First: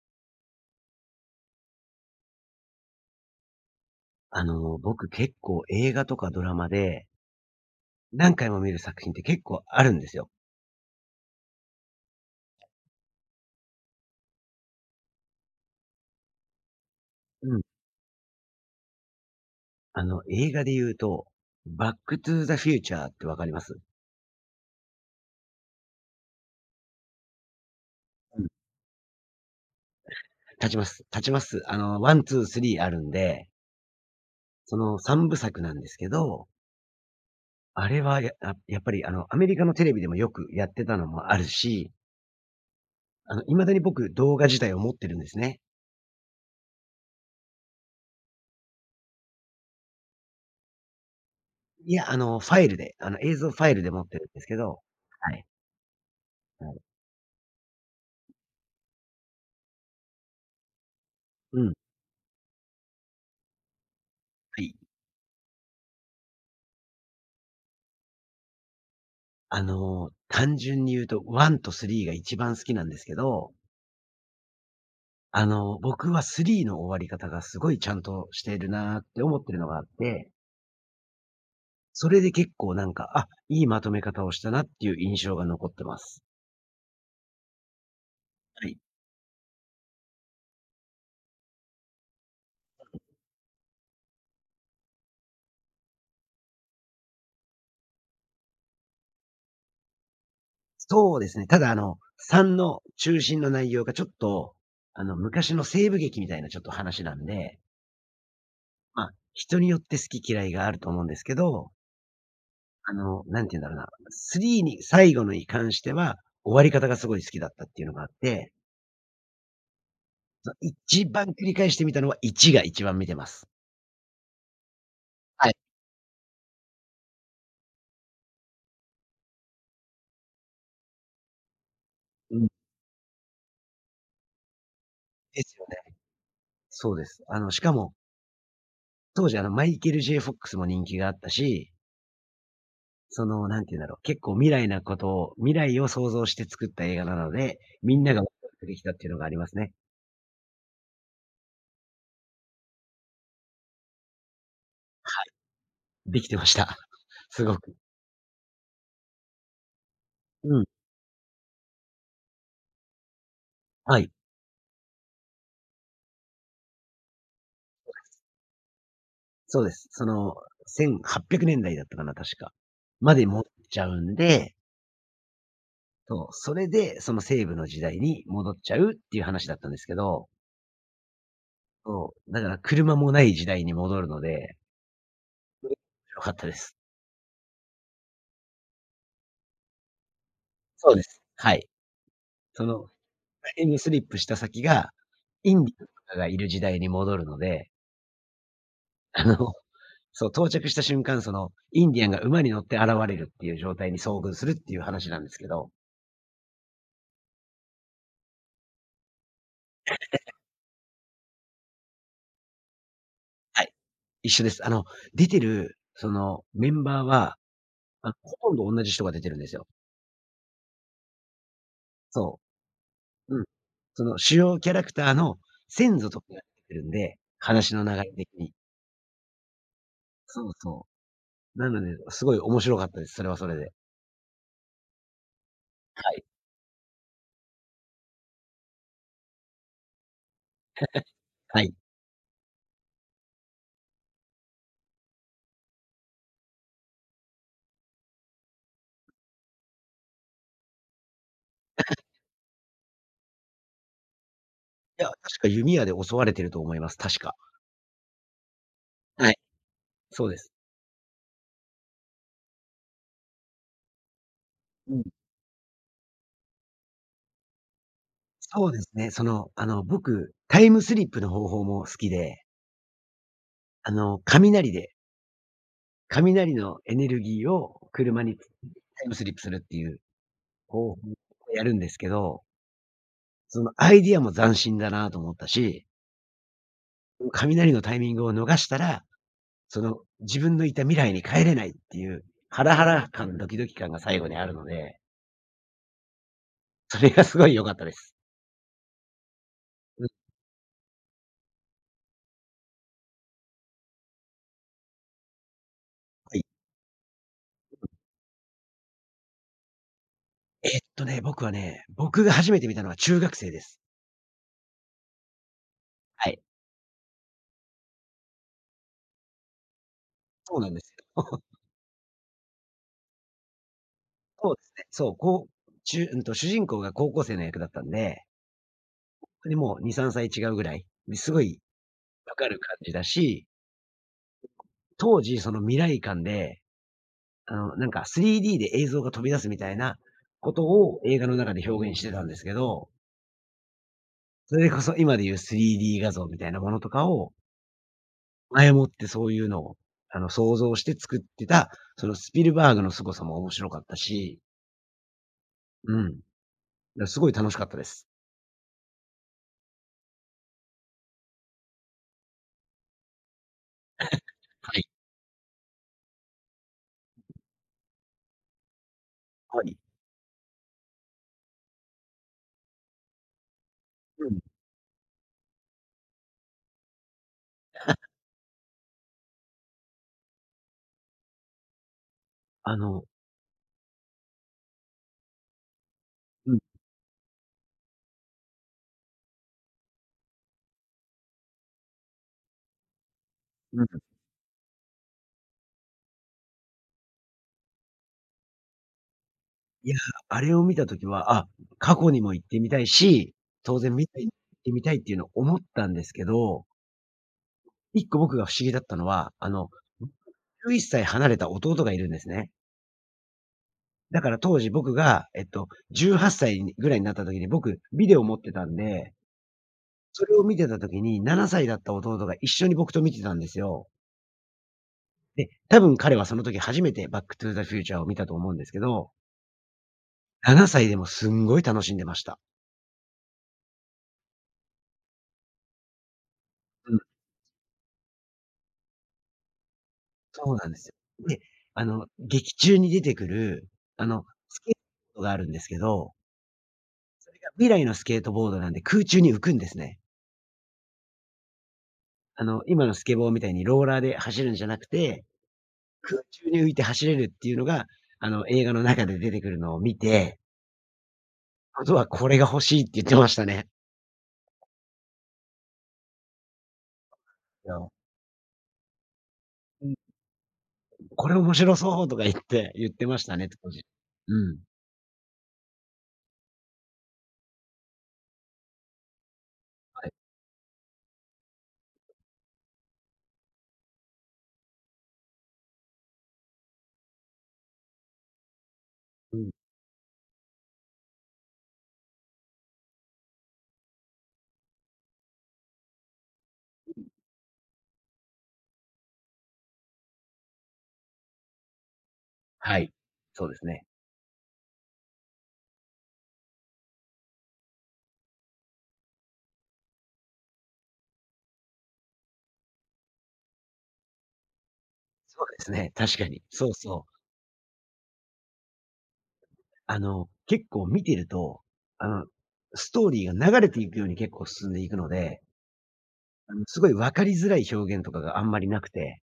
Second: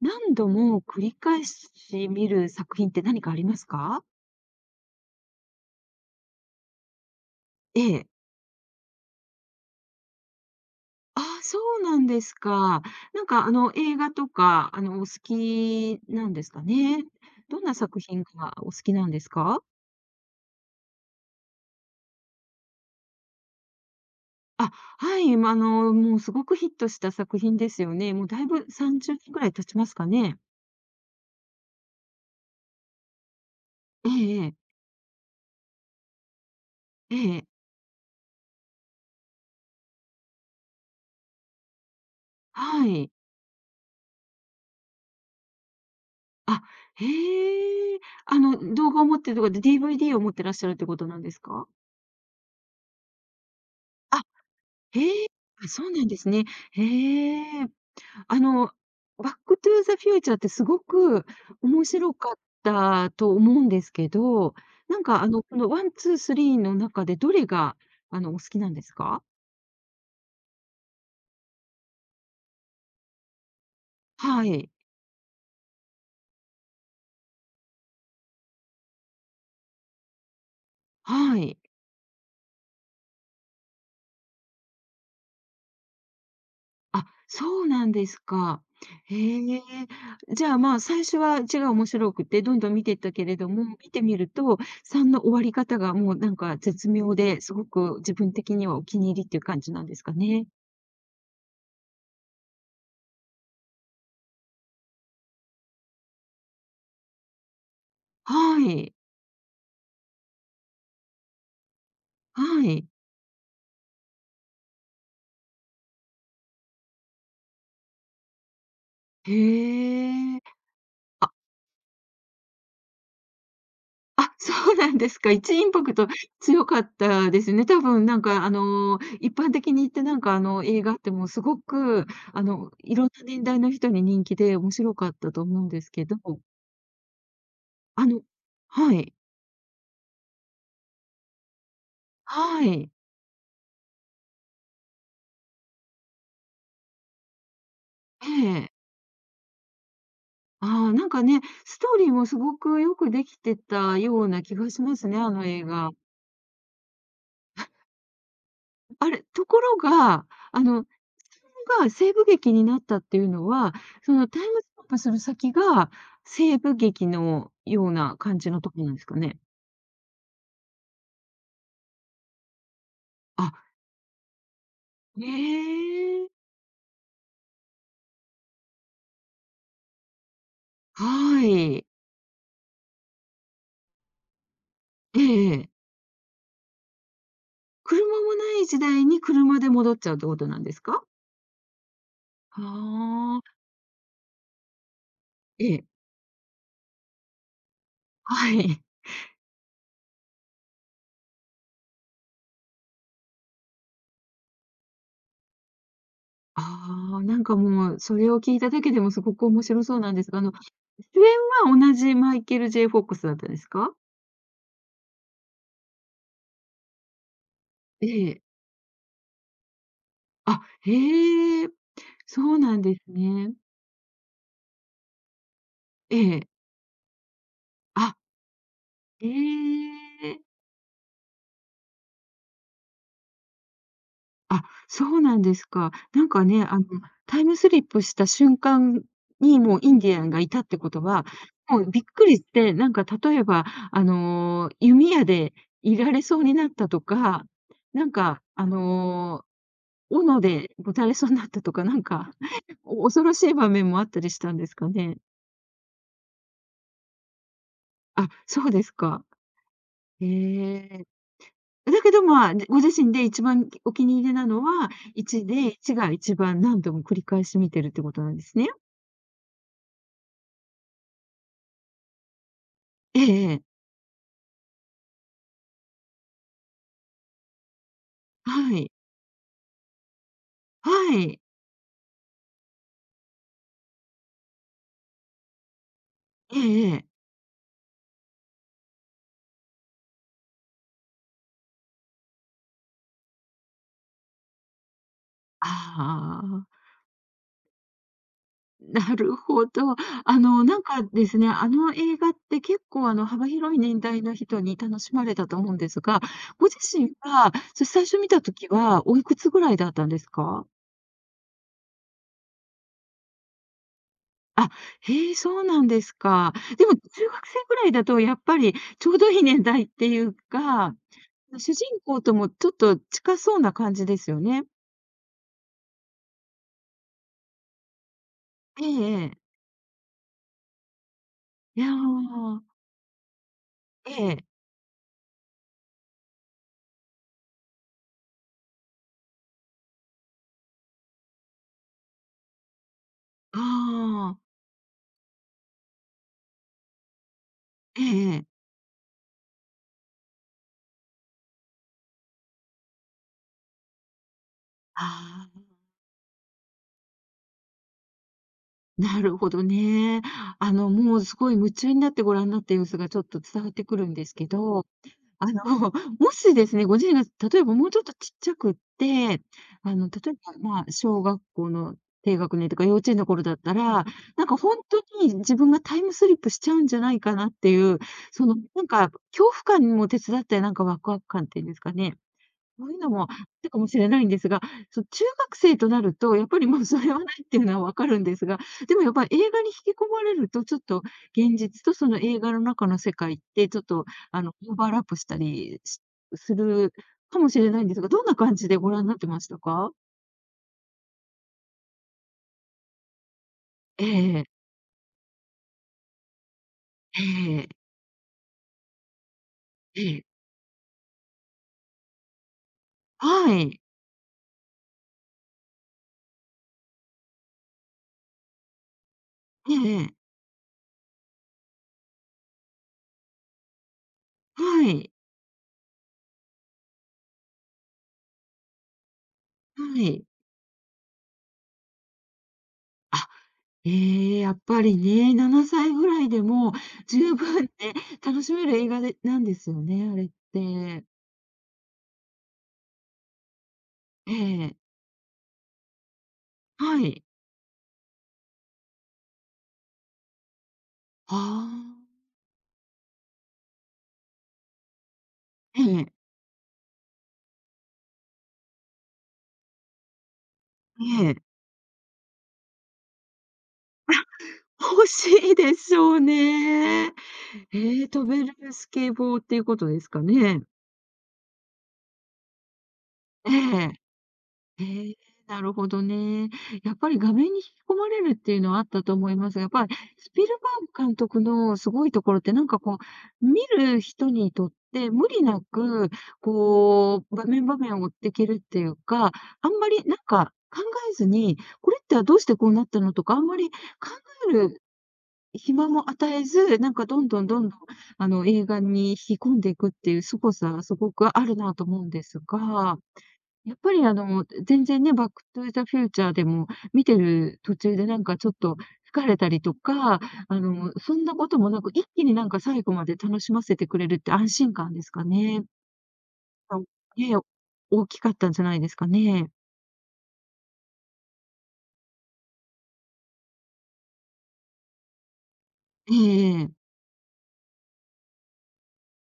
何度も繰り返し見る作品って何かありますか？僕結構映画とかドラマで、ええ。何回も見る作品って結構あるんですよ。ああ、そうなんですか。映画とか、お好きなんですかね？うどん。んな作品がお好きなんですか？映画で言うと、バックトゥーザフューチャーってわかります？あ、はい、もうすごくヒットした作品ですよね。もううだん。いぶ30年ぐらい経ちますかね？立ちます。立ちます。ワン、ツー、スリーあるんで、ええええ。その三部作なんですけど、ええ。あれはや、あやっぱりアメリカのテレビでもよくやってたのもあるし、はい。未だに僕動画自体を持ってるんですね。あ、へえ。あの、動画を持ってるとかで DVD を持ってらっしゃるってことなんですか？いや、ファイルで、映像ファイルで持ってあ、るんですけど、へえ、はい。あ、そうなんですね。はい、へえ。あの、バックトゥーザフューチャーってすごくうん。面白かったと思うんですけど、はい。このワンツースリーの中でどれが、お好きなんですか？単純に言うと1と3が一番好きなんですけど、はい、僕は3の終わり方がすごいちゃんとしているなって思ってるのがあって、はい。それで結構なんか、あ、いいまとめ方をしたなっていう印象が残ってます。あ、そうなんですか。はい。へえ。じゃあ、まあ、最初は面白くて、どんどん見ていったけれども、見てみると、3の終わり方がもうなんか絶妙で、すごく自分的にはお気に入りっていう感じなんですかね？そうですね。ただ3の中心の内容がちょっと、昔の西部劇みたいなちょっと話なんで、はい、まあ、人によって好き嫌いがあると思うんですけど、はい。なんて言うんだろうな、3に最後のに関しては、終わり方がすごい好きだったっていうのがあって、へえ。その一番あ、繰り返してみたのは1が一番見てます。あ、そうなんですか。はい。インパクト強かったですね。多分なんかあの、一般的に言って映画ってもうすごくうあん。の、いろんな年代の人に人気で面白かったとです思うよんね。ですけど、そうです。しかも、あのはい、当時マイケル・ J・ フォックスも人気があったし、はい、その、なんて言うんだろう、結構未来を想像して作った映画なので、みんながワえクワクえ。できたっていうのがありますね。ああ、なんかね、ストーリーもすごくよくできてたような気がしますね、あの映画。できてました。すごく。あれ、ところが、うあん。の西部劇になったっていうのは、はい。そのタイムスリップする先が、西部劇のような感じのとこなんですかね？そうです。その、1800年代だいだったかな、確か。まで持っあ、ちゃうんで、そえう、え。それで、その西部の時代に戻っちゃうっていう話だったんですけど、はい。そう、だから車もない時代に戻るので、えええそれえ。面白かったです。車もない時代に車で戻っちゃうってことなんですそうでか？す。はい。はその、あ。タイムスリップした先が、インえディアえ、ンとかがいる時代に戻るので、はい。あの、そう、到着した瞬間、その、インディアンが馬に乗って現れるっていう状態に遭遇するっていう話なんですけど、ああ、なんかもう、それを聞いただけでもすごく面白そうなんですが、主演は同じマイケル・ジェイ・フォックスだったんではすい。か？一緒です。出てる、その、メンバーは、えあ、ほえ。とんど同じ人が出てるんですよ。あ、へえ、そそうなんですう。うん。ね。その主要キャラクターの先祖えとかが出てえ。くるんで、話の流れあ的に。ええ。そうそう。なので、すごい面白かったです。それはそれで。あ、そうなんですか。はい。タイムスリップした瞬間に、もうインディアンがいたってことは、はい。もうびっくりして、なんか例えば、弓矢でいられそうになったとか、なんか、あの、斧で撃たれそうになったとか、なんか、お恐ろしい場面もあったりしたんですかいや、ね？確か弓矢で襲われてると思います。確か。あ、そうですか。はい。へそうです。え。だけど、まあ、ご自身で一番お気に入りなのは、うん。1で、1が一番何度も繰り返し見てるってことなんですそね。うですね。その、僕、タイムスリップの方法も好きで、ええええ。雷で、雷のエネルギーを車にタはい。イムスリップするっていうは方法をい。やるんですけど、そのアイディアも斬新だなと思ったし、ええええ。雷のタイミングを逃したら、その、自分のいた未来に帰れないっていう、ハラハラ感、ドキドキ感が最後にあるので、ああ、それがすごい良かったです。なるほど。うん、あの、なんかですね、あの映画って結構、幅広い年代の人に楽しまれたと思うんですが、はい。ご自身は、それ最初見た時はおいくつぐらいだったんですか？僕はね、僕が初めて見たのは中学生です。あ、へえ、そうなんですはい。か。でも中学生ぐらいだとやっぱりちょうどいい年代っていうそうなんですか、よ。主人公ともちょっと近そうな感じですよそうでね。すね。そう、こう、中うんと、主人公が高校生の役だったんで、ええええ。で、もう2、3歳違うぐらい、すごいいや分かるあ、感じだし、ええ、当時その未来感でなんか 3D で映像が飛び出すみたいなことを映画の中で表現してたんですけど、ああ、それこそ今で言う 3D 画像みたいなものとかを、ええええ。前もってそういうのを、想像して作ってた、そのスピルバーグの凄さも面白かったし、ああ、うん。すごい楽しかったです。なるほどね。あの、もうすごい夢中になってご覧になっている様子がちょっと伝わってくるんですけはどい。あの、もしですね、ご自身が例えばもうちょっとちっちゃくって、はい。例えば、まあ、小学校の低学年とか幼稚園の頃だったら、うん。なんか本当に自分がタイムスリップしちゃうんじゃないかなっていう、その、なんか恐怖感も手伝って、なんかワクワク感っていうんですかね。あそういうののもあったかもしれないんですが、そう、中学生となると、やっうん、ぱりもうそれはないっていうのはわかるんですが、でもやっぱり映画に引き込まれると、ちょっと現実とその映画の中の世界って、ちょうっん。とオーバーラップしたりするかもしれないんですが、どんな感じでご覧になってましたいか？や、あれを見た時は、あ、過去にも行ってみたいし、当然え未来に行えええ。ってみたいっていうのを思ったんですけど、ええ、一個僕が不思議だったのは、ええ。11歳離れた弟がいるんですね。はい。だから当時僕が、18歳にぐらいになった時に、僕、ビデオ持ってたんで、ええそれを見てた時に、7歳だった弟が一緒に僕と見てたんですよ。はいええで、多分彼はその時初めてバックトゥーザフューチャーを見たと思うんですけど、はい。7歳でもすんごい楽しんでました。あええ、やっぱりね、7歳ぐらいでもうん、十分ね、楽しめる映画でなんですよね、あれっそうなんですて。よ。で、劇中に出てくる、えスケーえ、トボードがあるんですけど、はい。未来のスケートボードなんで空中に浮くんですね。ああ、今のスケボーみたいにローラーで走るんじゃなくて、ええ、空中に浮いて走れるっていうのが、映画の中で出てくるのを見て、ええ。あとはこれが欲しいって言ってましたね。欲しいでしょうね。えいや、うえ、飛べるスケボーっていうことん、ですかね？これ面白そうとか言って、言ってましたね、え当時。え。うん。ええ、なるほどね。やっぱり画面に引き込まれるっていうのはあったと思いますが、やっぱりスピルバーグ監督のすごいところって、なんかこう、見る人にとって無理なく、こう、場面場面を追っていけるっていうか、うん。あんまりなんか考えずに、これってどうしてこうなったのとか、あんまり考える暇も与えず、なんかどんどんどんどん、映画に引き込んでいくっていう凄さ、すごくあるなと思うんですはい。が、そうですやっね。ぱりあの、全然ね、バックトゥーザフューチャーでも見てる途中でなんかちょっと疲れたりとか、そんなこともなく、一気になんか最後まで楽しませてくれるって安心感ですかそうね。ですね、確かに。そうあ、そう。ええ、大きかったんじゃないですかね。結構見てると、あの、ストーリーが流れていくように結構進んでいくので、ええええ。すごい分かりづらい表現とかがあんまりなくて、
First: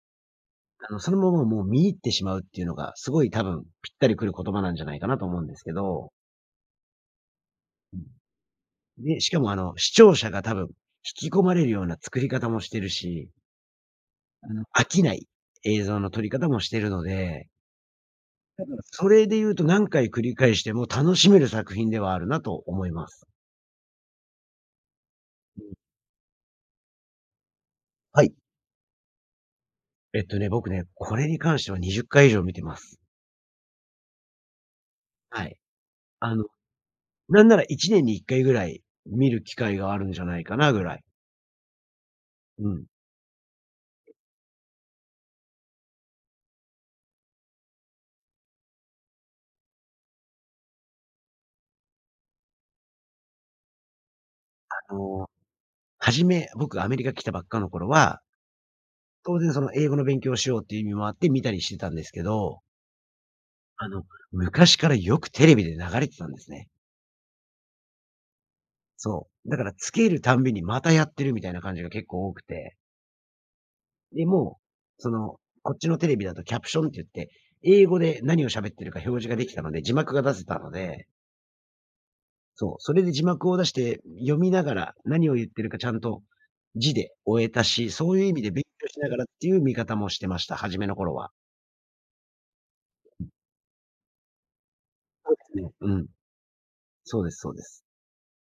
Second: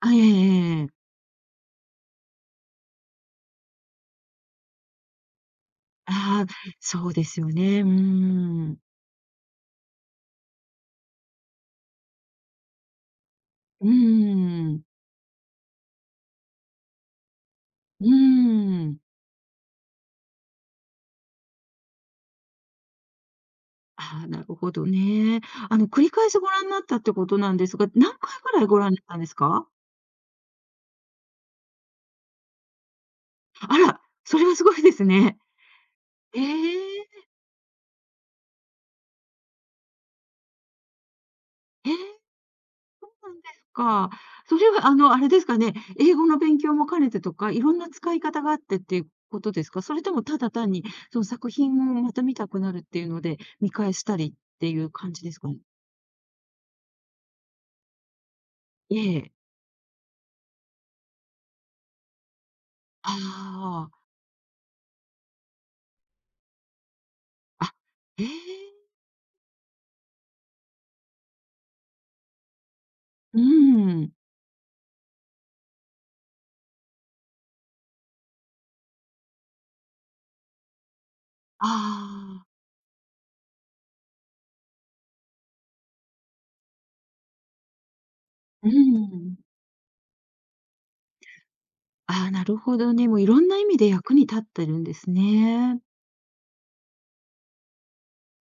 あ、ええええ。そのままもう見入ってしまうっていうのが、すごい多分ぴったりくる言葉なんじゃないかなと思うんですけど。ああ、そうですよね。うーうん。ん。ね、しかも視聴者が多分、引き込まれるような作り方もしてるし、うーん。飽きない映像の撮り方もしてるので、うーん。それで言うと何回繰り返しても楽しめる作品ではあるなと思います。ああ、なるほどね。うん。あの、繰り返しご覧になったってことなんですが、何は回い。ぐらいご覧になったんですか？これに関しては20回以上見てます。あら、それはすごいですね。はい。あえの、え、なんなら1年に1回ぐらい見る機会があるんじゃないかなぐらい。ええ、うん。そうなんですか。それはあの、あれですかね、英語の勉強も兼ねてとか、いろんな使い方があってっていうことですか？それともただ単に、その作品をまた見たくなるっていうので、見返したりっていうあ感じの、ですかね？初め、僕アメリカ来たばっかの頃は、ええ。当然その英語の勉強をしようっていう意味もあって見たりしてたんですけど、あああ、の、昔からよくテレビで流れてたんですね。あ、ええ、そう。だからつけるたんびにまたやってるみたいな感じが結構多くて。うーん。で、もう、その、こっちのテレビだとキャプションって言って、英語で何を喋ってるか表示ができたので、字幕が出せたので、ああ、そう、それで字幕を出して読みながら何を言ってるかちゃんと字で追えたし、そういう意味で勉うー強しながらっん。ていう見方もしてました、初めの頃は。ああ、なるほどね。もういろんな意味で役に立ってるんですそうですね。ね。うん。そうですそうです。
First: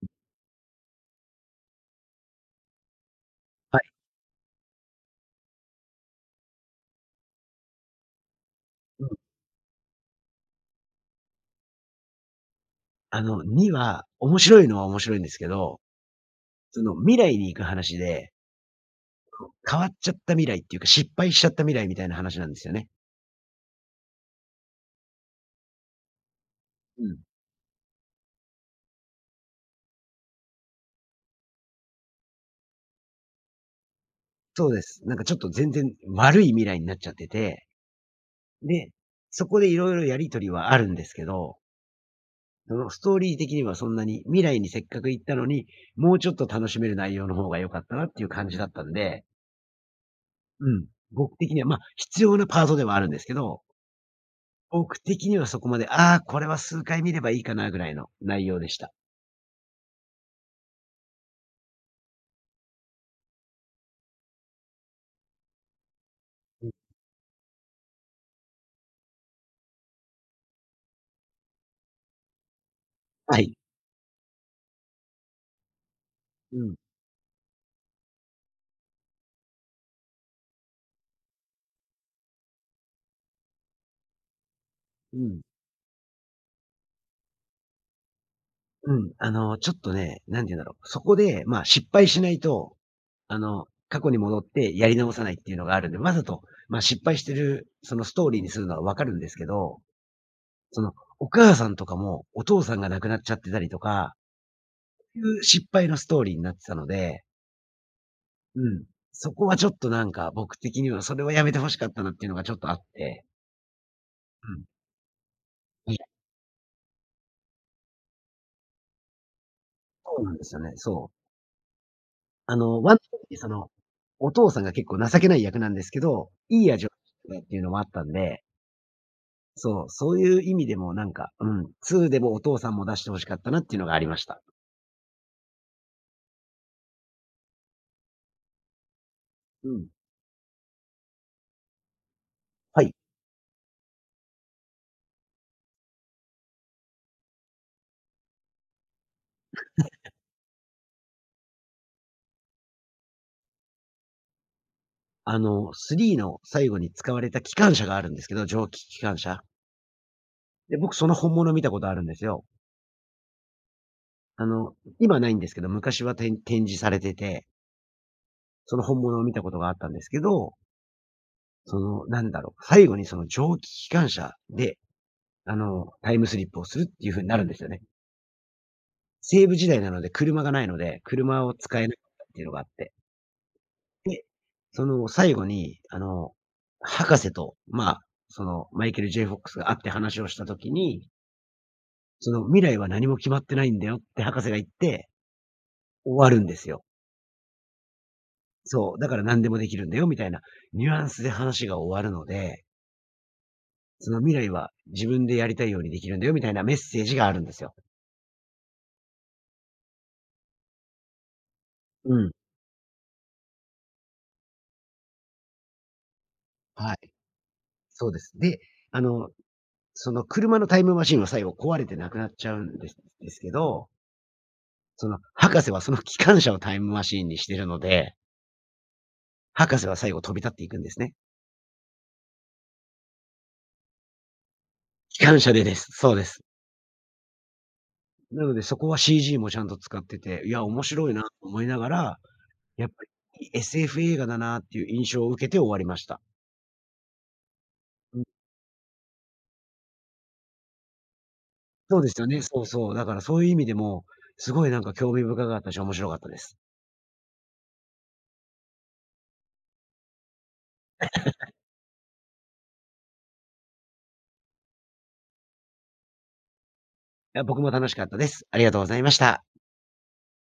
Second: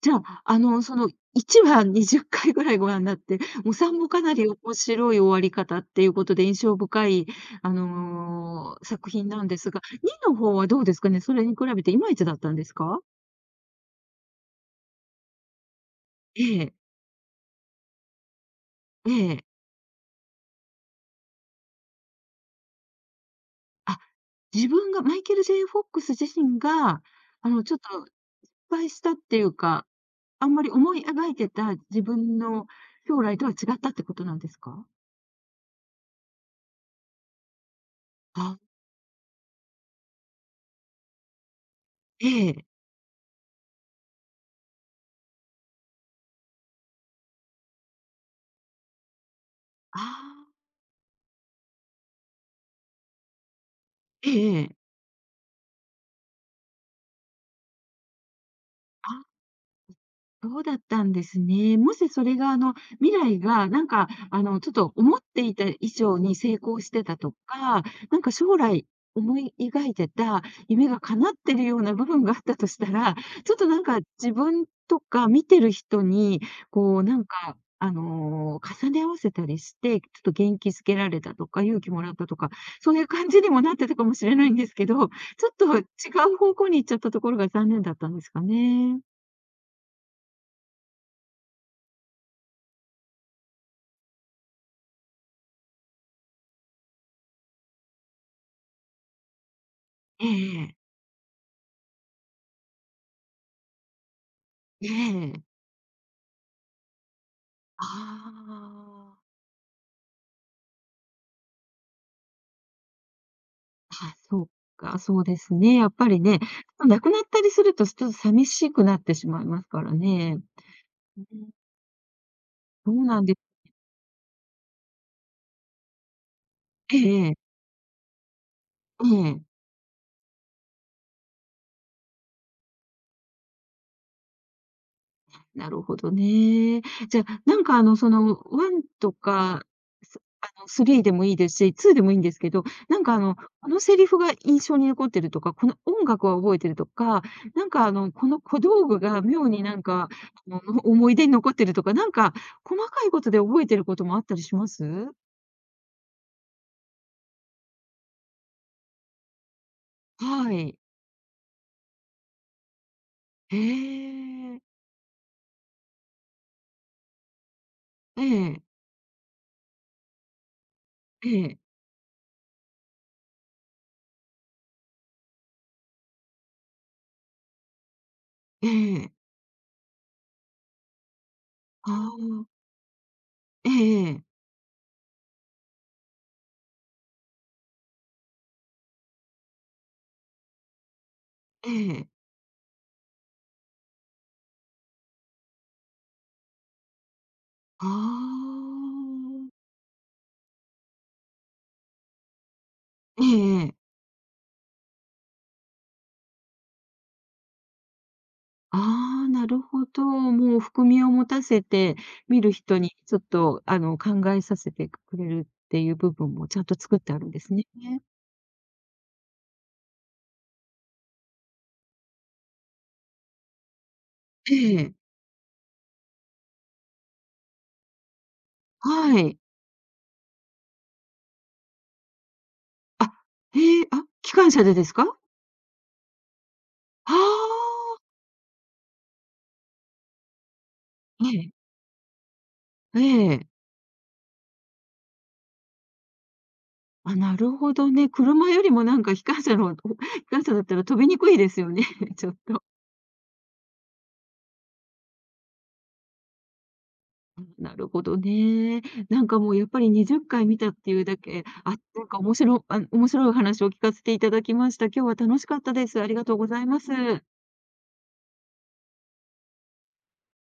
じゃあ、1は20回ぐらいご覧になって、もうは3い。もかなり面白い終わり方っていうことで印象深い、うん。作品なんですが、2の方はどうですかね？それに比べていまいちだったんですか？2は面白いのは面白いんですけど、ええ、その未来に行く話で、ええ。変わっちゃった未来っていうか、失敗しちゃった未来みたいな話なんですよね。あ、自分がマイケル・ジェイ・フォックス自身が、うん。ちょっと失敗したっていうか、あんまり思い描いてた自分の将来とは違ったってことなんですそうでか？す。なんかちょっと全然悪い未来になっちゃってて、あ、で、そこでいろいろやりとりはあるんですけど、ええ。そのストーリー的にはそんなに、未来にせっかく行ったのに、もうちょっと楽しめる内容の方が良かったなっていう感じだったんで、ああ、うん、僕的には、まあ、必要なパートではあるんですけど、ええええ。僕的にはそこまで、ああ、これは数回見ればいいかなぐらいの内容でした。あ。そうだったんですね。もしそれが、未来が、ちょっと思っていた以上に成うん。功してたとか、なんか将来思い描いてた夢が叶ってるような部分があったとしたら、はちい。ょっとなんか自分とか見てる人に、うん。こう、なんか、重ね合わせたりして、ちょっと元気づけられたとか、勇気もらったとか、そういう感じにもなってたかもしれないんですけど、ょっうん。と違う方向に行っちゃったところが残念だったんですかうね。ん、ちょっとね、なんて言うんだろう。そこで、まあ、失敗しないと、過去に戻ってやり直さないっていうのがあるんで、わざと、まあ、失敗してる、そのストーリーにするのはわかるんですけど、ええその、お母さんとかも、お父さんが亡くなっちゃってたりとか、えいうえ。失敗のストーリーになってたので、あうん。あ。そこはちょっとなんか、僕的にはそれはやめて欲しかったなっていうのがちょっとあって、あ、そううん。か、そうですね、やっいや、ぱりね、亡くなったりすると、ちょっと寂しくなってしまいますからそうなんね。ですよね。そうう。ん。あの、そワンうなんで時その、お父さんが結構情けない役なんですけど、いい味をえええ出してたっえ。ていうのもあったんで、ええ。そう、そういう意味でもなんか、うん、2でもお父さんも出して欲しかったなっていうのがありました。なるほどね。じゃあ、1とか、うん。すあの、3でもいいですし、2でもいいんですけど、はい。このセリフが印象に残ってるとか、この音楽は覚えてるとか、この小道具が妙になんか、思い出に残ってるとか、なんか細かいことで覚えてることもあったりします？3の最後に使われた機関車があるんですけど、蒸気機関車。はで、い。僕その本物見たことあるんですよ。へあえ。の、今ないんですけど、昔は展示されてて、ええ、その本物を見たことがあったんですけど、ええ、その、なんだろう、最後にその蒸気機関車でタイムスリップをするっていう風になるんですよね。ええ。西部時代なので車がないので、車を使えあなかったっていうのがあ。あって。えええで、え、その最後に、博士と、まあ、そのマイケル・ J. フォックスが会って話をした時に、ええ。その未来は何も決まってないんだよって博士が言って終わるんですよ。あそう、だから何であ。もできるんだよみたいなニュアンスで話が終わるので、ええええああええその未来は自分でやりたいようにできるんだよみたいなメッセージがあるんですよ。ああ、なるほど。もう含みを持たせて、うん。見る人にちょっと、考えさせてくれるっていう部分もちゃんとはい。作ってあるんですね。そうです。で、あのその車のタイムマシンは最後壊れてなくなっちゃうんですけど、ええ、その博士はその機関車をタイムマシンにしてるので、はい。博士は最後飛び立っていくんですね。あ、へえ、あ、機関車でですか？機関車でです。そうです。ああなのでそこは CG もちゃんと使ってて、いや、面白いなー、とええ、思いながら、やっぱええ。り SF 映画だなっていう印象を受けて終わりました。あ、なるほどね。うん、車よりもなんか機関車の機関車だったら飛びにくいですよね、そうで すよちょっね。そと。うそう。だからそういう意味でも、すごいなんか興味深かったし、面白かったです。なるほどね。なんかもうやっぱり20回見たっていうだけ、あ、なんか面白あ、面白いお話を聞かせていただきました。今日は楽しかったです。ありがとうございます。いや、僕も楽しかったです。ありがとうございました。